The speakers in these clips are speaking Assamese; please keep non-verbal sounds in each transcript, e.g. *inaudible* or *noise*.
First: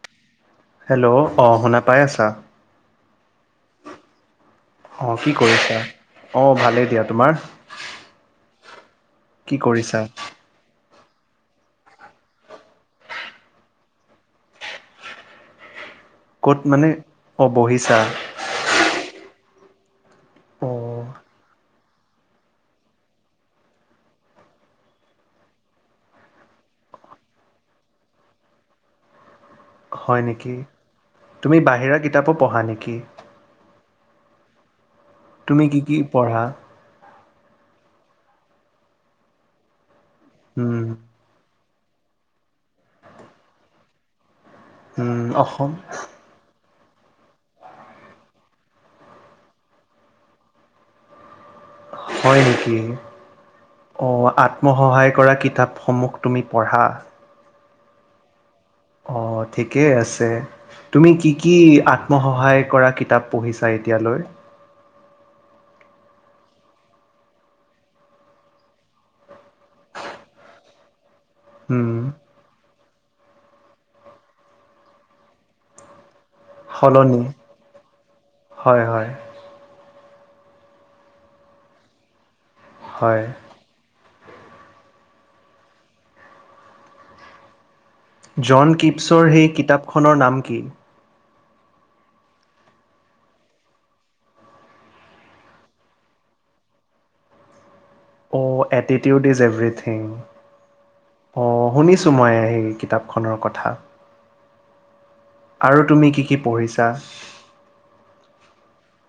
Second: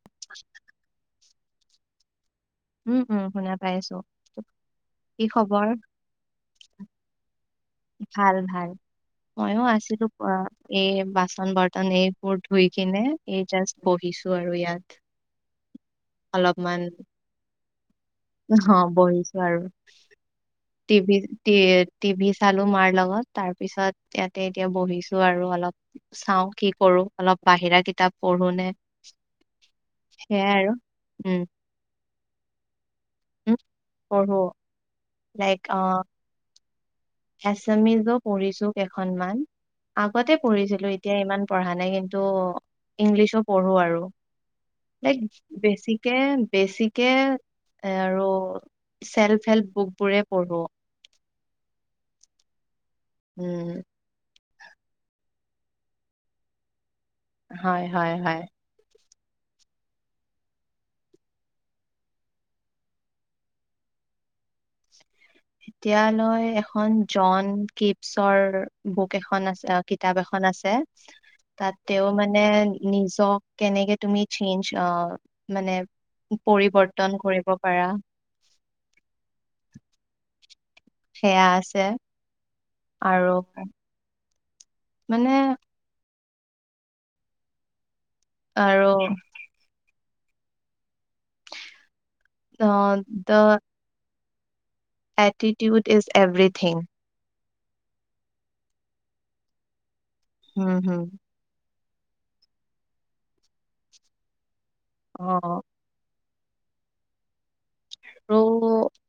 *inaudible* হেল্ল'। অ', শুনা পাই আছা? উম, উম, শুনা পাই আছো। অ কি খবৰ? কৰিছা অ ভালেই দিয়া তোমাৰ ভাল, ভাল। কি ময়ো কৰিছা আছিলো পুৱা। এই বাচন বৰ্তন এইবোৰ ধুই কিনে এই জাষ্ট বহিছো আৰু ইয়াত ক'ত মানে অ' বহিছা। হ, বহিছো আৰু অ টিভি টি টিভি চালো মাৰ লগত, তাৰ পিছত ইয়াতে এতিয়া বহিছো আৰু অলপ চাওঁ কি কৰোঁ। আৰু অলপ বাহিৰা কিতাপ পঢ়োনে হয় নেকি? তুমি বাহিৰা কিতাপো পঢ়া নেকি? উম, পঢ়ো। তুমি কি কি পঢ়া? এচামিজো পঢ়িছো কেইখনমান, আগতে উম পঢ়িছিলো এতিয়া ইমান পঢ়া নাই, কিন্তু ইংলিছো পঢ়ো আৰু। তাইক উম অসম বেছিকে, বেছিক এ আৰু চেল্ফ হেল্প বুক বোৰে পঢ়ো। হয় নেকি উম অ' আ মই সহায় কৰা কিতাপসমূহ তুমি পঢ়া। হয়, হয়, হয়। অ' ঠিকেই আছে, তুমি কি কি আত্মসহায় কৰা কিতাপ পঢ়িছা এতিয়া। এতিয়ালৈ এতিয়ালৈ এখন জন কিপছৰ বুক এখন আছে কিতাপ এখন আছে উম তাতে মানে নিজক কেনেকে তুমি চেঞ্জ অ' মানে পৰিৱৰ্তন সলনি কৰিব পাৰা। হয় হয় সেয়া আছে, হয় আৰু মানে জন আৰু কিপছৰ সেই কিতাপখনৰ নাম কি? অ' দা এটিটিউড ইজ এভৰিথিং। অ' এটিটিউড ইজ এভৰিথিং। উম, হম। শুনিছো, মই কিতাপখনৰ কথা অ আৰু তুমি কি কি পঢ়িছা। আৰু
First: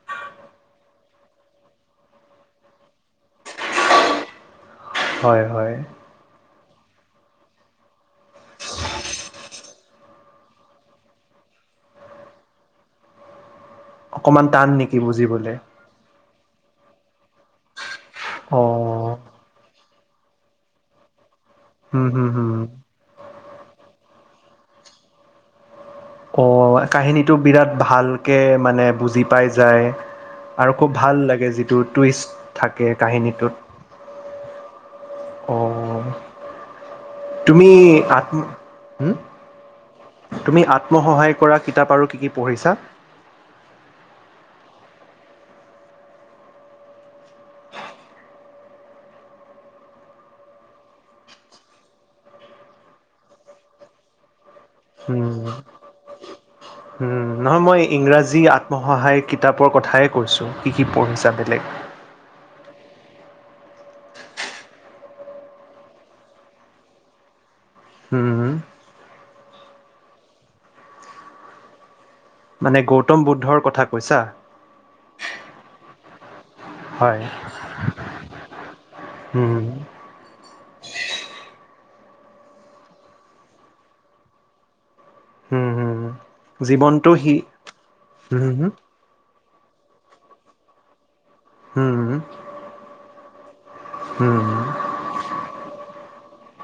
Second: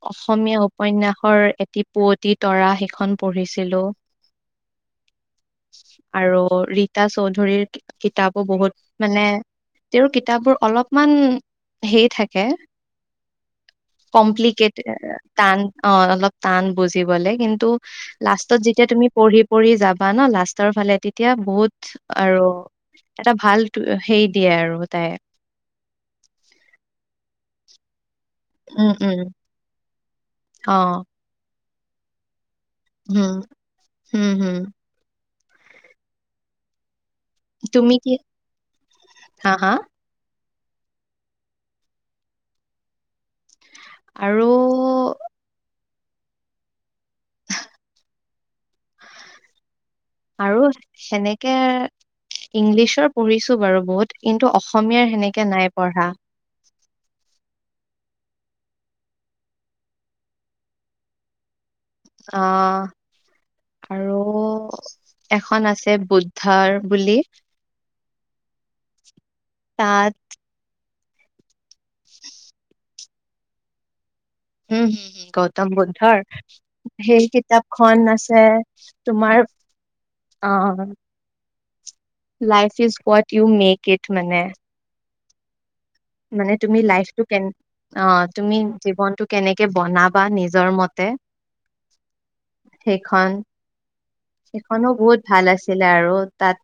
অসমীয়া উপন্যয়াসৰ এটি পুৱতি তৰা সেইখন পঢ়িছিলোঁ। হয়, হয়। ৰীতা চৌধুৰীৰ কিতাপো বহুত মানে তেওঁৰ কিতাপবোৰ অলপমান হেই থাকে। অকমান টান কম্পলিকেট নেকি বুজিবলে? টান অ' অলপ টান বুজিবলে, কিন্তু লাষ্টত যেতিয়া তুমি অ' পঢ়ি পঢ়ি যাবা ন লাষ্টৰ ফালে তেতিয়া এতিয়া বহুত হুম হুম আৰু হুম। এটা ভাল হেৰি দিয়ে আৰু তাই অ' কাহিনীটো বিৰাট ভাল। কে মানে উম উম বুজি পাই যায় আৰু অ খুব ভাল লাগে যিটো টুইষ্ট থাকে হম কাহিনীটোত হম হম অ' তুমি আত্ম হম হা হা তুমি আত্মসহায় কৰা কিতাপ আৰু কি কি পঢ়িছা। আৰু আৰু সেনেকে ইংলিছৰ পঢ়িছো বাৰু বহুত কিন্তু অসম অসমীয়াৰ হুম। সেনেকে নাই পঢ়া। উম, নহয়, মই ইংৰাজী আত্মসহায় কিতাপৰ কথাই কৈছো কি কি পঢ়িছা বেলেগ। আহ আৰু এখন আছে বুদ্ধাৰ বুলি। হম, উম। তাত মানে গৌতম বুদ্ধৰ কথা কৈছা। উম, হম, হম, গৌতম বুদ্ধৰ। হয়, সেই কিতাপখন আছে তোমাৰ উম, অহ। Life is what you make it মানে। উম, হুম। মানে তুমি লাইফটো কে অ' তুমি উম, জীৱনতটো কেনেকে বনাবা। বা নিজৰ মতে উম, ঈ। সেইখন সেইখনো বহুত ভাল আছিলে আৰু তাত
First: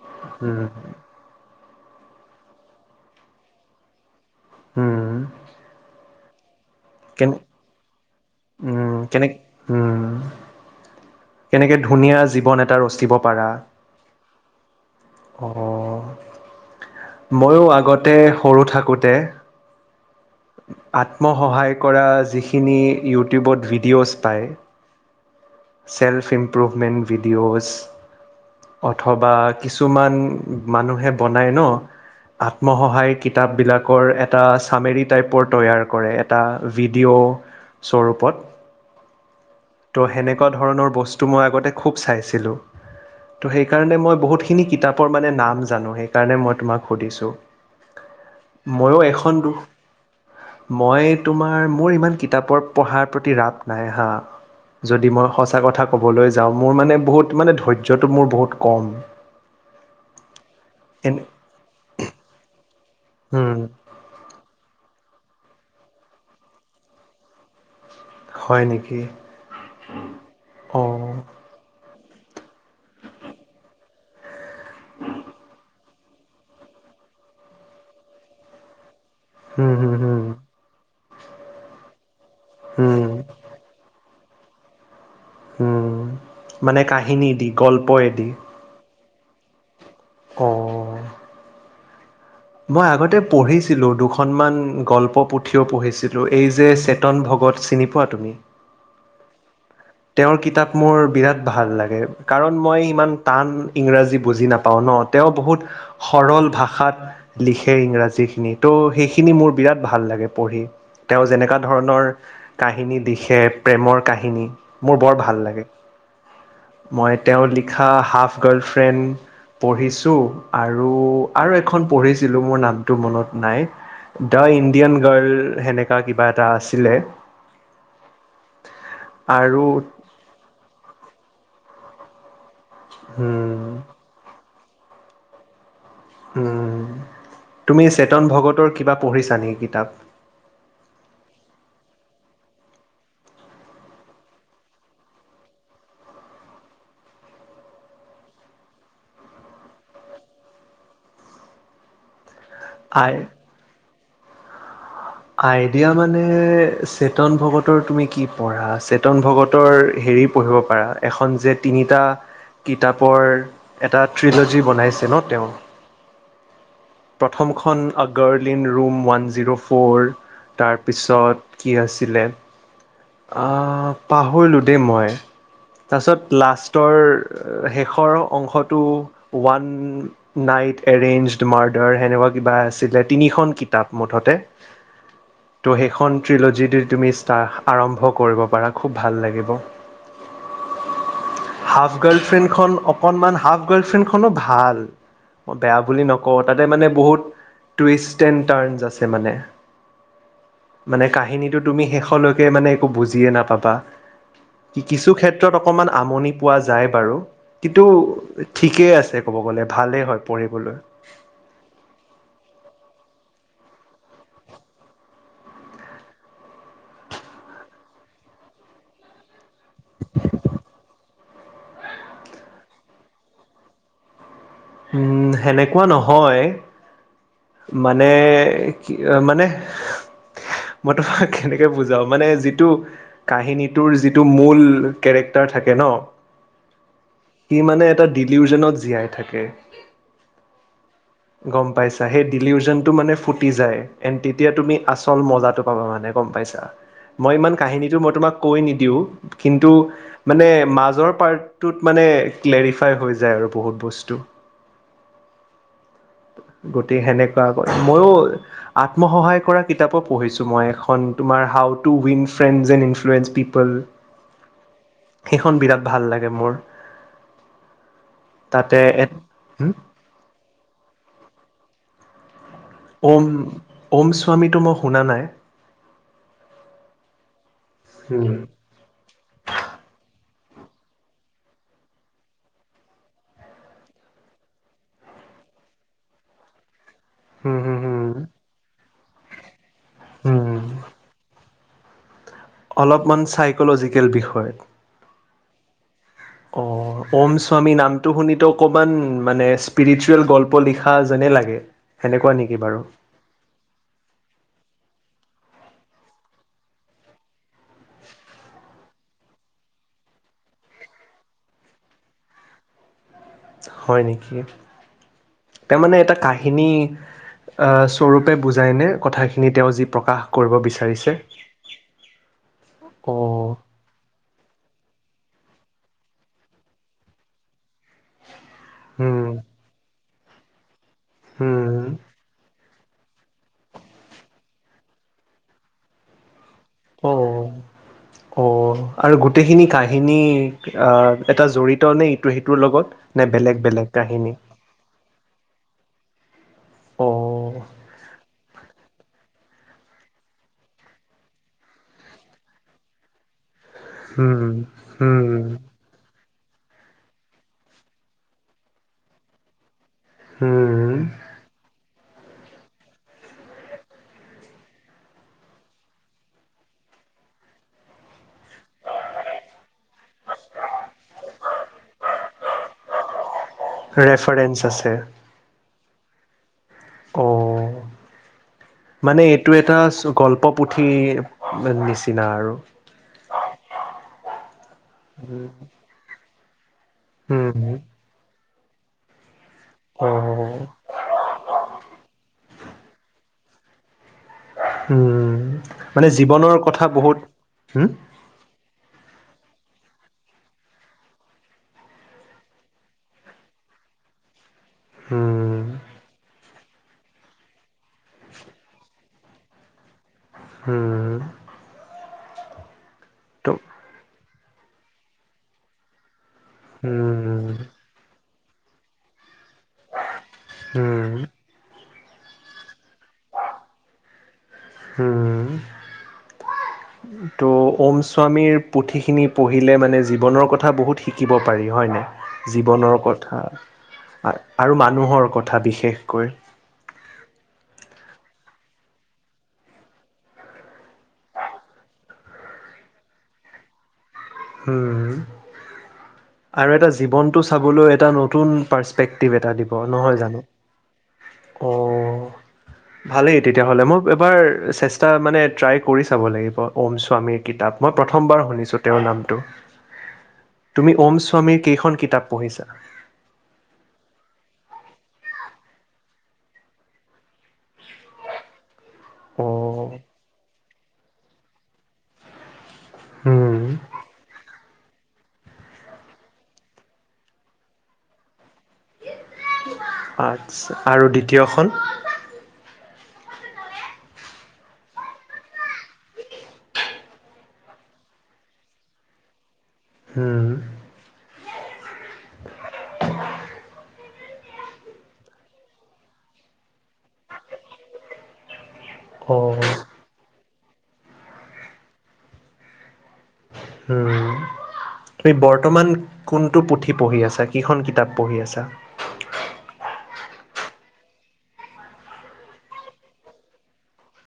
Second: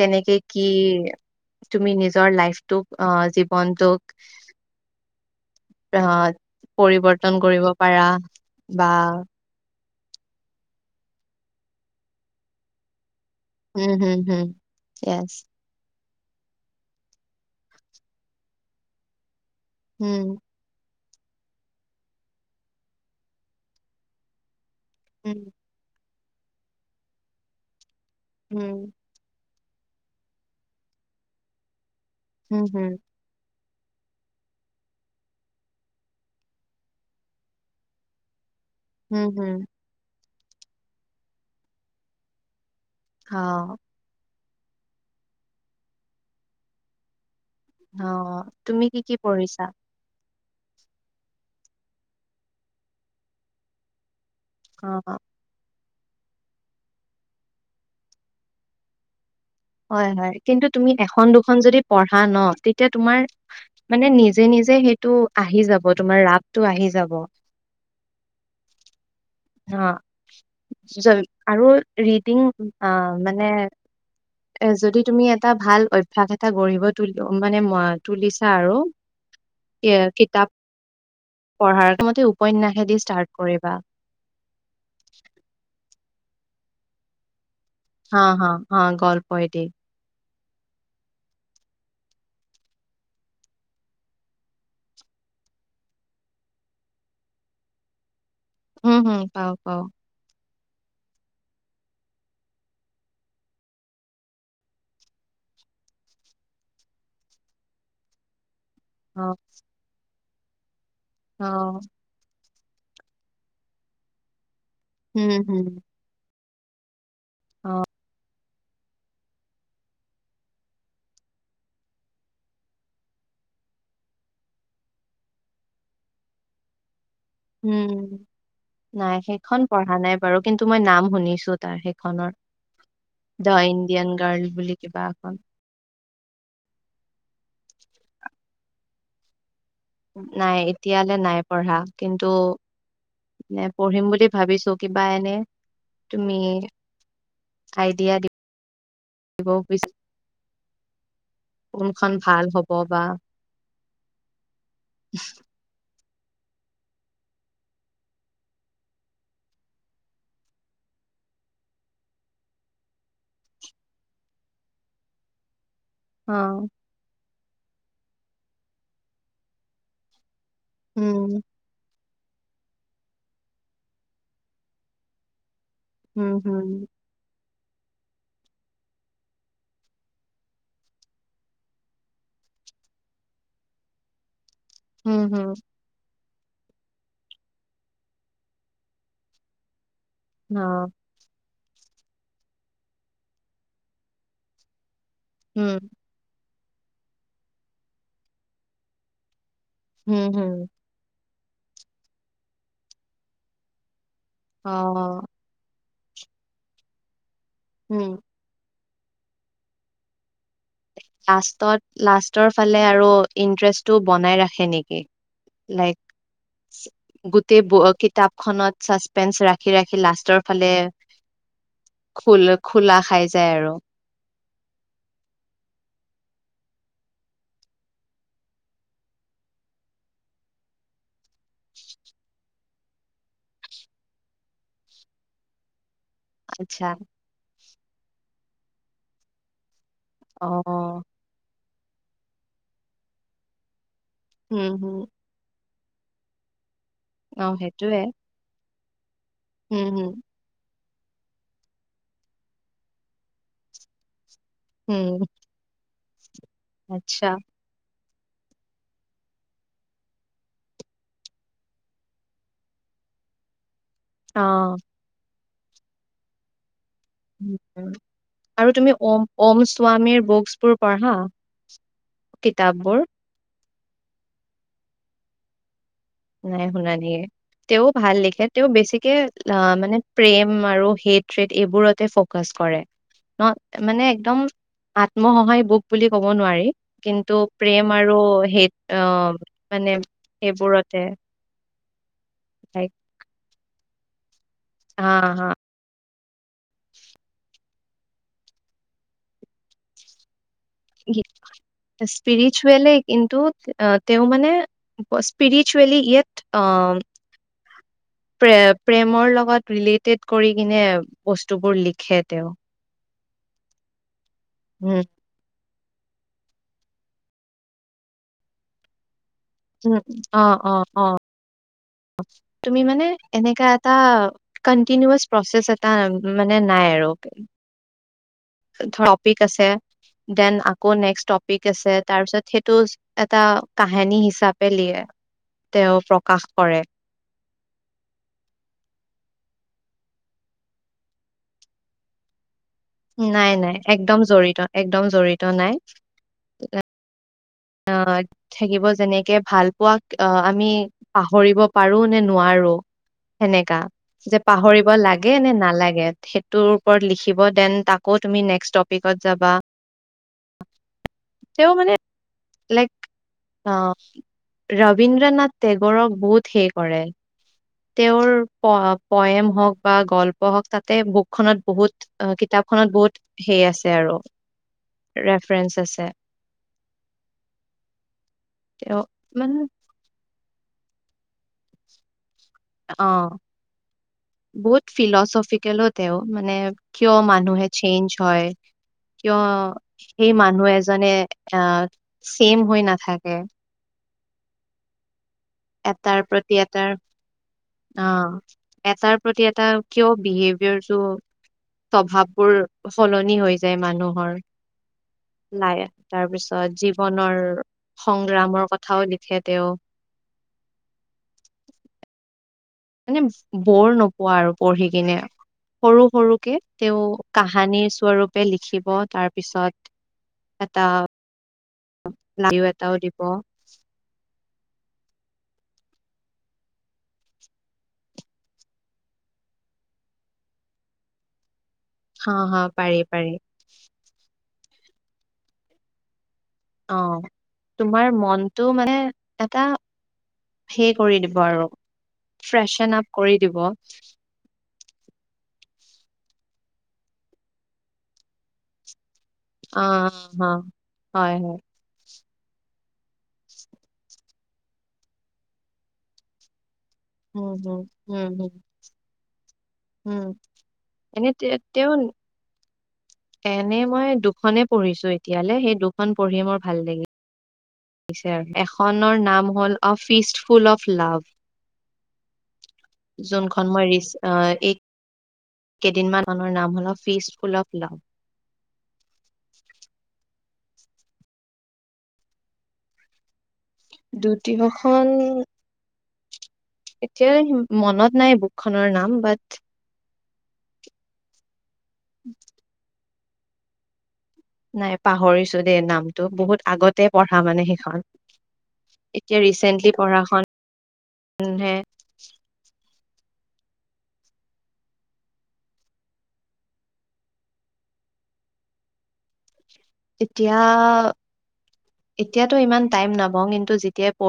কেনেকে উম, কি তুমি নিজৰ লাইফটোক অহ জীৱনটোক হম। আহ পৰিৱৰ্তন কৰিব পাৰা বা উম, কেনে উম, কেনেকে ধুনীয়া জীৱন এটা ৰচিব পাৰা, উম হম হম য়েছ অহ। মইয়ো আগতে সৰু থাকোতে উম। আত্মসহায় কৰা যিখিনি ইউটিউবত ভিডিঅ'জ পায়। উম। চেল্ফ ইমপ্ৰুভমেণ্ট ভিডিঅ'ছ হম অথবা কিছুমান মানুহে বনাই ন, হম হম আত্মসহায় কিতাপবিলাক। কৰ এটা চামেৰী টাইপৰ তৈয়াৰ কৰে, এটা ভিডিঅ' স্বৰূপত। হম, হম। তেনেকুৱা ধৰণৰ বস্তু মই আগতে খুব চাইছোঁ। অ ত' সেইকাৰণে মই বহুত খিনি কিতাপৰ মানে নাম জানোঁ, সেইকাৰণে মই তোমাক সুধিছোঁ। অহ, তুমি ময়ো কি কি এখন দু পঢ়িছা? মই তোমাৰ, মোৰ ইমান কিতাপৰ পঢ়াৰ প্ৰতি ৰাপ নাই হা। অ যদি মই সঁচা কথা ক'বলৈ যাওঁ। মোৰ মানে বহুত মানে ধৈৰ্যটো মোৰ বহুত কম। হয়, হয়। কিন্তু তুমি এনে এখন দুখন যদি পঢ়া ন এতিয়া তোমাৰ উম মানে নিজে নিজে সেইটো আহি যাব, তোমাৰ ৰাপটো আহি যাব। অহ, হয় নেকি অ *unintelligible* আৰু ৰিডিং অহ মানে এ যদি তুমি এটা ভাল অভ্যাস এটা গঢ়িব তুলি, মানে তুলিছা আৰু। হুম এ হুম হুম কিতাপ পঢ়াৰ মোৰ মতে, উপন্যাসেই দি হুম ষ্টাৰ্ট কৰিবা। উম, মানে কাহিনী দি। হা গল্পয়েদি হা হা। গল্পই দি। অহ। মই আগতে পঢ়িছিলোঁ দুখনমান গল্প পুথিও পঢ়িছিলোঁ, এই যে চেতন ভক্ত। ক'ত চিনি পোৱা তুমি? হম, হম। পাওঁ, পওঁ। তেওঁৰ কিতাপ মোৰ বিৰাট ভাল লাগে, কাৰণ মই ইমান টান ইংৰাজী বুজি নাপাওঁ ন। অহ, তেওঁ বহুত সৰল ভাষাত লিখে ইংৰাজীখিনি। ত' অ সেইখিনি মোৰ বিৰাট ভাল লাগে পঢ়ি। তেওঁ যেনেকুৱা ধৰণৰ কাহিনী দিখে প্ৰেমৰ কাহিনী, মোৰ বৰ উম ভাল লাগে। হুম মই তেওঁ লিখা হাফ গাৰ্লফ্ৰেণ্ড। পঢ়িছোঁ আৰু আৰু এখন পঢ়িছিলোঁ মোৰ নামটো মনত নাই। দা ইণ্ডিয়ান গাৰ্ল সেনেকা কিবা এটা আছিলে। উম, নাই সেইখন আৰু পঢ়া নাই বাৰু কিন্তু মই নাম শুনিছো তাৰ সেই দা উম ইণ্ডিয়ান গাৰ্ল বুলি কিবা এখন। উম, তুমি চেতন ভগতৰ কিবা পঢ়িছা নেকি? কিতাপ? নাই এতিয়ালৈ নাই পঢ়া কিন্তু। নে পঢ়িম বুলি ভাবিছো কিবা এনে তুমি। আইদিয়া দি ব' বিচ, কোনখন ভাল হ'ব বা আই এই চেতন ভগতৰ তুমি কি পঢ়া? চেতন ভগতৰ হেৰি পঢ়িব পাৰা এখন যে তিনিটা কিতাপৰ, এটা থ্ৰিলজি বনাইছে ন তেওঁ। অহ। প্ৰথমখন girl in room one zero four উম তাৰপিছত কি আছ অহ, পাহৰিলোঁ দেই মই। উম তাৰপিছত হুম লাষ্টৰ শেষৰ অংশটো ওৱান নাইট এৰেইঞ্জড মাৰ্ডাৰ সেনেকুৱা কিবা। বা আছিলে তিনিখন কিতাপ মুঠতে হম, হম। ত' সেইখন ট্ৰিল'জি দি তুমি ষ্টা আৰম্ভ কৰিব পাৰা খুব ভাল লাগিব। অ' হাফ গাৰ্ল ফ্ৰেণ্ডখন অকনমান হাফ গাৰ্লফ্ৰেণ্ডখনো ভাল। উম বেয়া বুলি নকওঁ তাতে মানে বহুত টুইষ্ট এণ্ টাৰ্ণ আছে মানে। হম, হম। কিন্তু তুমি শেষ লৈকে মানে একো বুজিই নাপাবা। অ কিছু ক্ষেত্ৰত অকণমান আমনি পোৱা যায় বাৰু। কিন্তু উম ঠিকেই আছে ক'ব গ'লে ভালেই হয়। পঢ়িবলৈ লাষ্টত, লাষ্টৰ ফালে আৰু ইণ্টাৰেষ্টটো বনাই ৰাখে নেকি। লাইক গোটেই কিতাপ খনত ছাছপেন্স ৰাখে। ৰাখি ৰাখি লাষ্টৰ ফালে খোল খোলা খাই যায় আৰু। উম, সেনেকুৱা নহয়। মানে কি মানে মই ত কেনেকে বুজাও, মানে যিটো কাহিনীটোৰ যিটো মূল কেৰেক্টাৰ থাকে ন। আচ্ছা। সি মানে এটা ডিলিউজনত জীয়াই থাকে। অহ' গ'ম পাইছা, সেই ডিলিউজনটো মানে ফুটি যায়, এন তেতিয়া উম তুমি হম আচল মজাটো অ' এনে গ'ম পাইছা, মই অ ইমান কাহিনীটো সেইটোয়ে মই তোমাক কৈ নিদিওঁ। কিন্তু উম হম মানে মাজ মাজৰ পাৰ্টটোত মানে ক্লেৰিফাই হৈ যায় আৰু বহুত বস্তু উম। গতিকে, আচ্ছা সেনেকুৱা ক মইয়ো। আত্মসহায় কৰা কিতাপ পঢ়িছো, মই এখন তোমাৰ হাউ টু উইনচ ফেনেজ ইনফ্লুৱেঞ্জ। পিপল আহ সেইখন বিৰাট ভাল লাগে মোৰ। উম, উম। আৰু তাতে তুমি ওম, ওম স্বামীৰ বুকছ বোৰ পঢ়া কিতাপবোৰ ওম ওম স্বামীটো মই শুনা নাই। নাই শুনা নিয়ে তেও ভাল লিখে তেওঁ বেছিকে আহ মানে প্ৰেম আৰু হেইত এইবোৰতে ফকাচ কৰে। ন মানে একদম আত্মসহায় বুক বুলি ক'ব নোৱাৰি। কিন্তু হুম হুম প্ৰেম আৰু হেই অ' মানে হুম হুম সেইবোৰত। অলপমান চাইকলজিকেল বিষয়ত। হা হা অ' ওম স্বামী নাম। শুনিটো অকনমান মানে ইচপেৰচিয়েল গল্প। লিখা যেনে লাগে। সেনেকুৱা নেকি বাৰু? ইচপিৰিচুৱলে কিন্তু তেওঁ মানে স্পিৰিচুৱেলি ইয়াত প্ৰে প্ৰেমৰ লগত ৰিলেটেড কৰি কিনে বস্তুবোৰ লিখে তেওঁ। হয় নেকি? উম তাৰমানে এটা কাহিনী আহ স্বৰূপে বুজাই নে কথাখিনি। তেওঁ যি উম, প্ৰকাশ কৰিব অ' অ' বিচাৰিছে? অ'। তুমি মানে এনে অ' এটা কন্তিনো প্ৰচেষ্ট আছে। তা মানে নাই আৰু হুম টপিক আছে, দেন আকৌ নেক্স টপিক হুম আছে, তাৰপিছত সেই তটো এটা কাহিনী হিচাপে লিয়ে তেওঁ প্ৰকাশ। কৰে অ' অ' আৰু গোট গোটেইখিনি কাহিনী এটা জৰিত নে ইটো সিটো নাই নাই একদম জড়িত, একদম জড়িত নাই। *unintelligible* অ' আহ থাকিব যেনেকে ভাল পোৱাক আমি পাহৰিব পাৰো নে নোৱাৰো। সেনেকা হুম যে পাহৰিব হুম লাগে নে নালাগে। সেইটোৰ ওপৰত লিখিব দেন তাকো তুমি নেক্সট টপিকত যাবা। উম। তেওঁ মানে লাইক আহ ৰবীন্দ্ৰ নাথ টেগৰক বহুত সেই কৰে। তেওঁৰ পয়েম হওকূ বা গল্প হওঁক তাতে বুক খনত বহুত কিতাপ খনত বহুত এই আছে আৰু ৰেফাৰেঞ্চ আছে ৰেফাৰেন্স আছে। অ' মানে এইটো এটা গল্প। পুঠি নিচিনা আৰু অ' বহুত ফিলচফিকেলো তেওঁ মানে কিয় মানুহে উম চেঞ্জ হয়। কিয় অ সেই মানুহ এজনে আহ ছেম হৈ নাথাকে। উম। মানে এটাৰ প্ৰতি জীৱনৰ কথা এটাৰ বহুত হম অ' এটাৰ প্ৰতি এটা কিয়। বিহেভিয়ৰ টো স্বভাৱ বোৰ সলনি হৈ যায় মানুহৰ। হম লাই আহ তাৰপিছত জীৱনৰ সংগ্ৰামৰ কথাও লিখে তেওঁ। উম। মানে বৰ নোপোৱা আৰু পঢ়ি কিনে সৰু সৰু। তেওঁ উম কাহানীৰ স্বৰূপে লিখিব তাৰ পিছত এটা হম *unintelligible* এটাও দিব। উম। ত' ওম স্বামীৰ পুথিখিনি পঢ়িলে মানে জীৱনৰ কথা বহুত শিকিব পাৰি। হয়নে, হা হা পাৰি জীৱনৰ পাৰি কথা আৰু মানুহৰ কথা বিশেষকৈ। অ' তোমাৰ মনটো মানে এটা হেই কৰি দিব আৰু ফ্ৰেচন আপ কৰি দিব। উম, আৰু এটা জীৱনটো চাবলৈ এটা নতুন পাচপেৰেকট *unintelligible* এটা দিব নহয় জানো হ হয় হয় অ' ভালেই তেতিয়া হ'লে মোক এবাৰ চেষ্টা মানে ট্ৰাই কৰি চাব লাগিব। ওম স্বামীৰ উম কিতাপ হম মই উম প্ৰথমবাৰ হম শুনিছোঁ তেওঁৰ নাম। উম তুমি ওম এনে স্বামীৰ তে- কেইখন তেওঁ কিতাপ পঢ়িছা। এনে মই দুখনে পঢ়িছো এতিয়ালৈ সেই দুখন পঢ়ি মোৰ ভাল লাগিল। এখনৰ নাম হ'ল অ' ফিষ্ট ফুল অফ্ লাভ। হুম যোনখন মই ৰিচ অহ'। কেইদিনমান মৰ নাম হ'ল ফিজ ফুল অফ্ লাভ। আচছা আৰু দ্বিতীয়খন। দ্বিতীয়খন এতিয়া মনত নাই বুক খনৰ নাম বাট উম। নাই পাহৰিছো দেই নামটো বহুত আগতে পঢ়া মানে সেইখন। এতিয়া অ' ৰিচেন্টলি পঢ়া খন হে উম। তুমি বৰ্তমান কোনটো পুথি পঢ়ি আছা, কিখন কিতাপ পঢ়ি আছা। এতিয়া, এতিয়াতো ইমান টাইম নাপাওঁ। কিন্তু যেতিয়াই পঢ়ো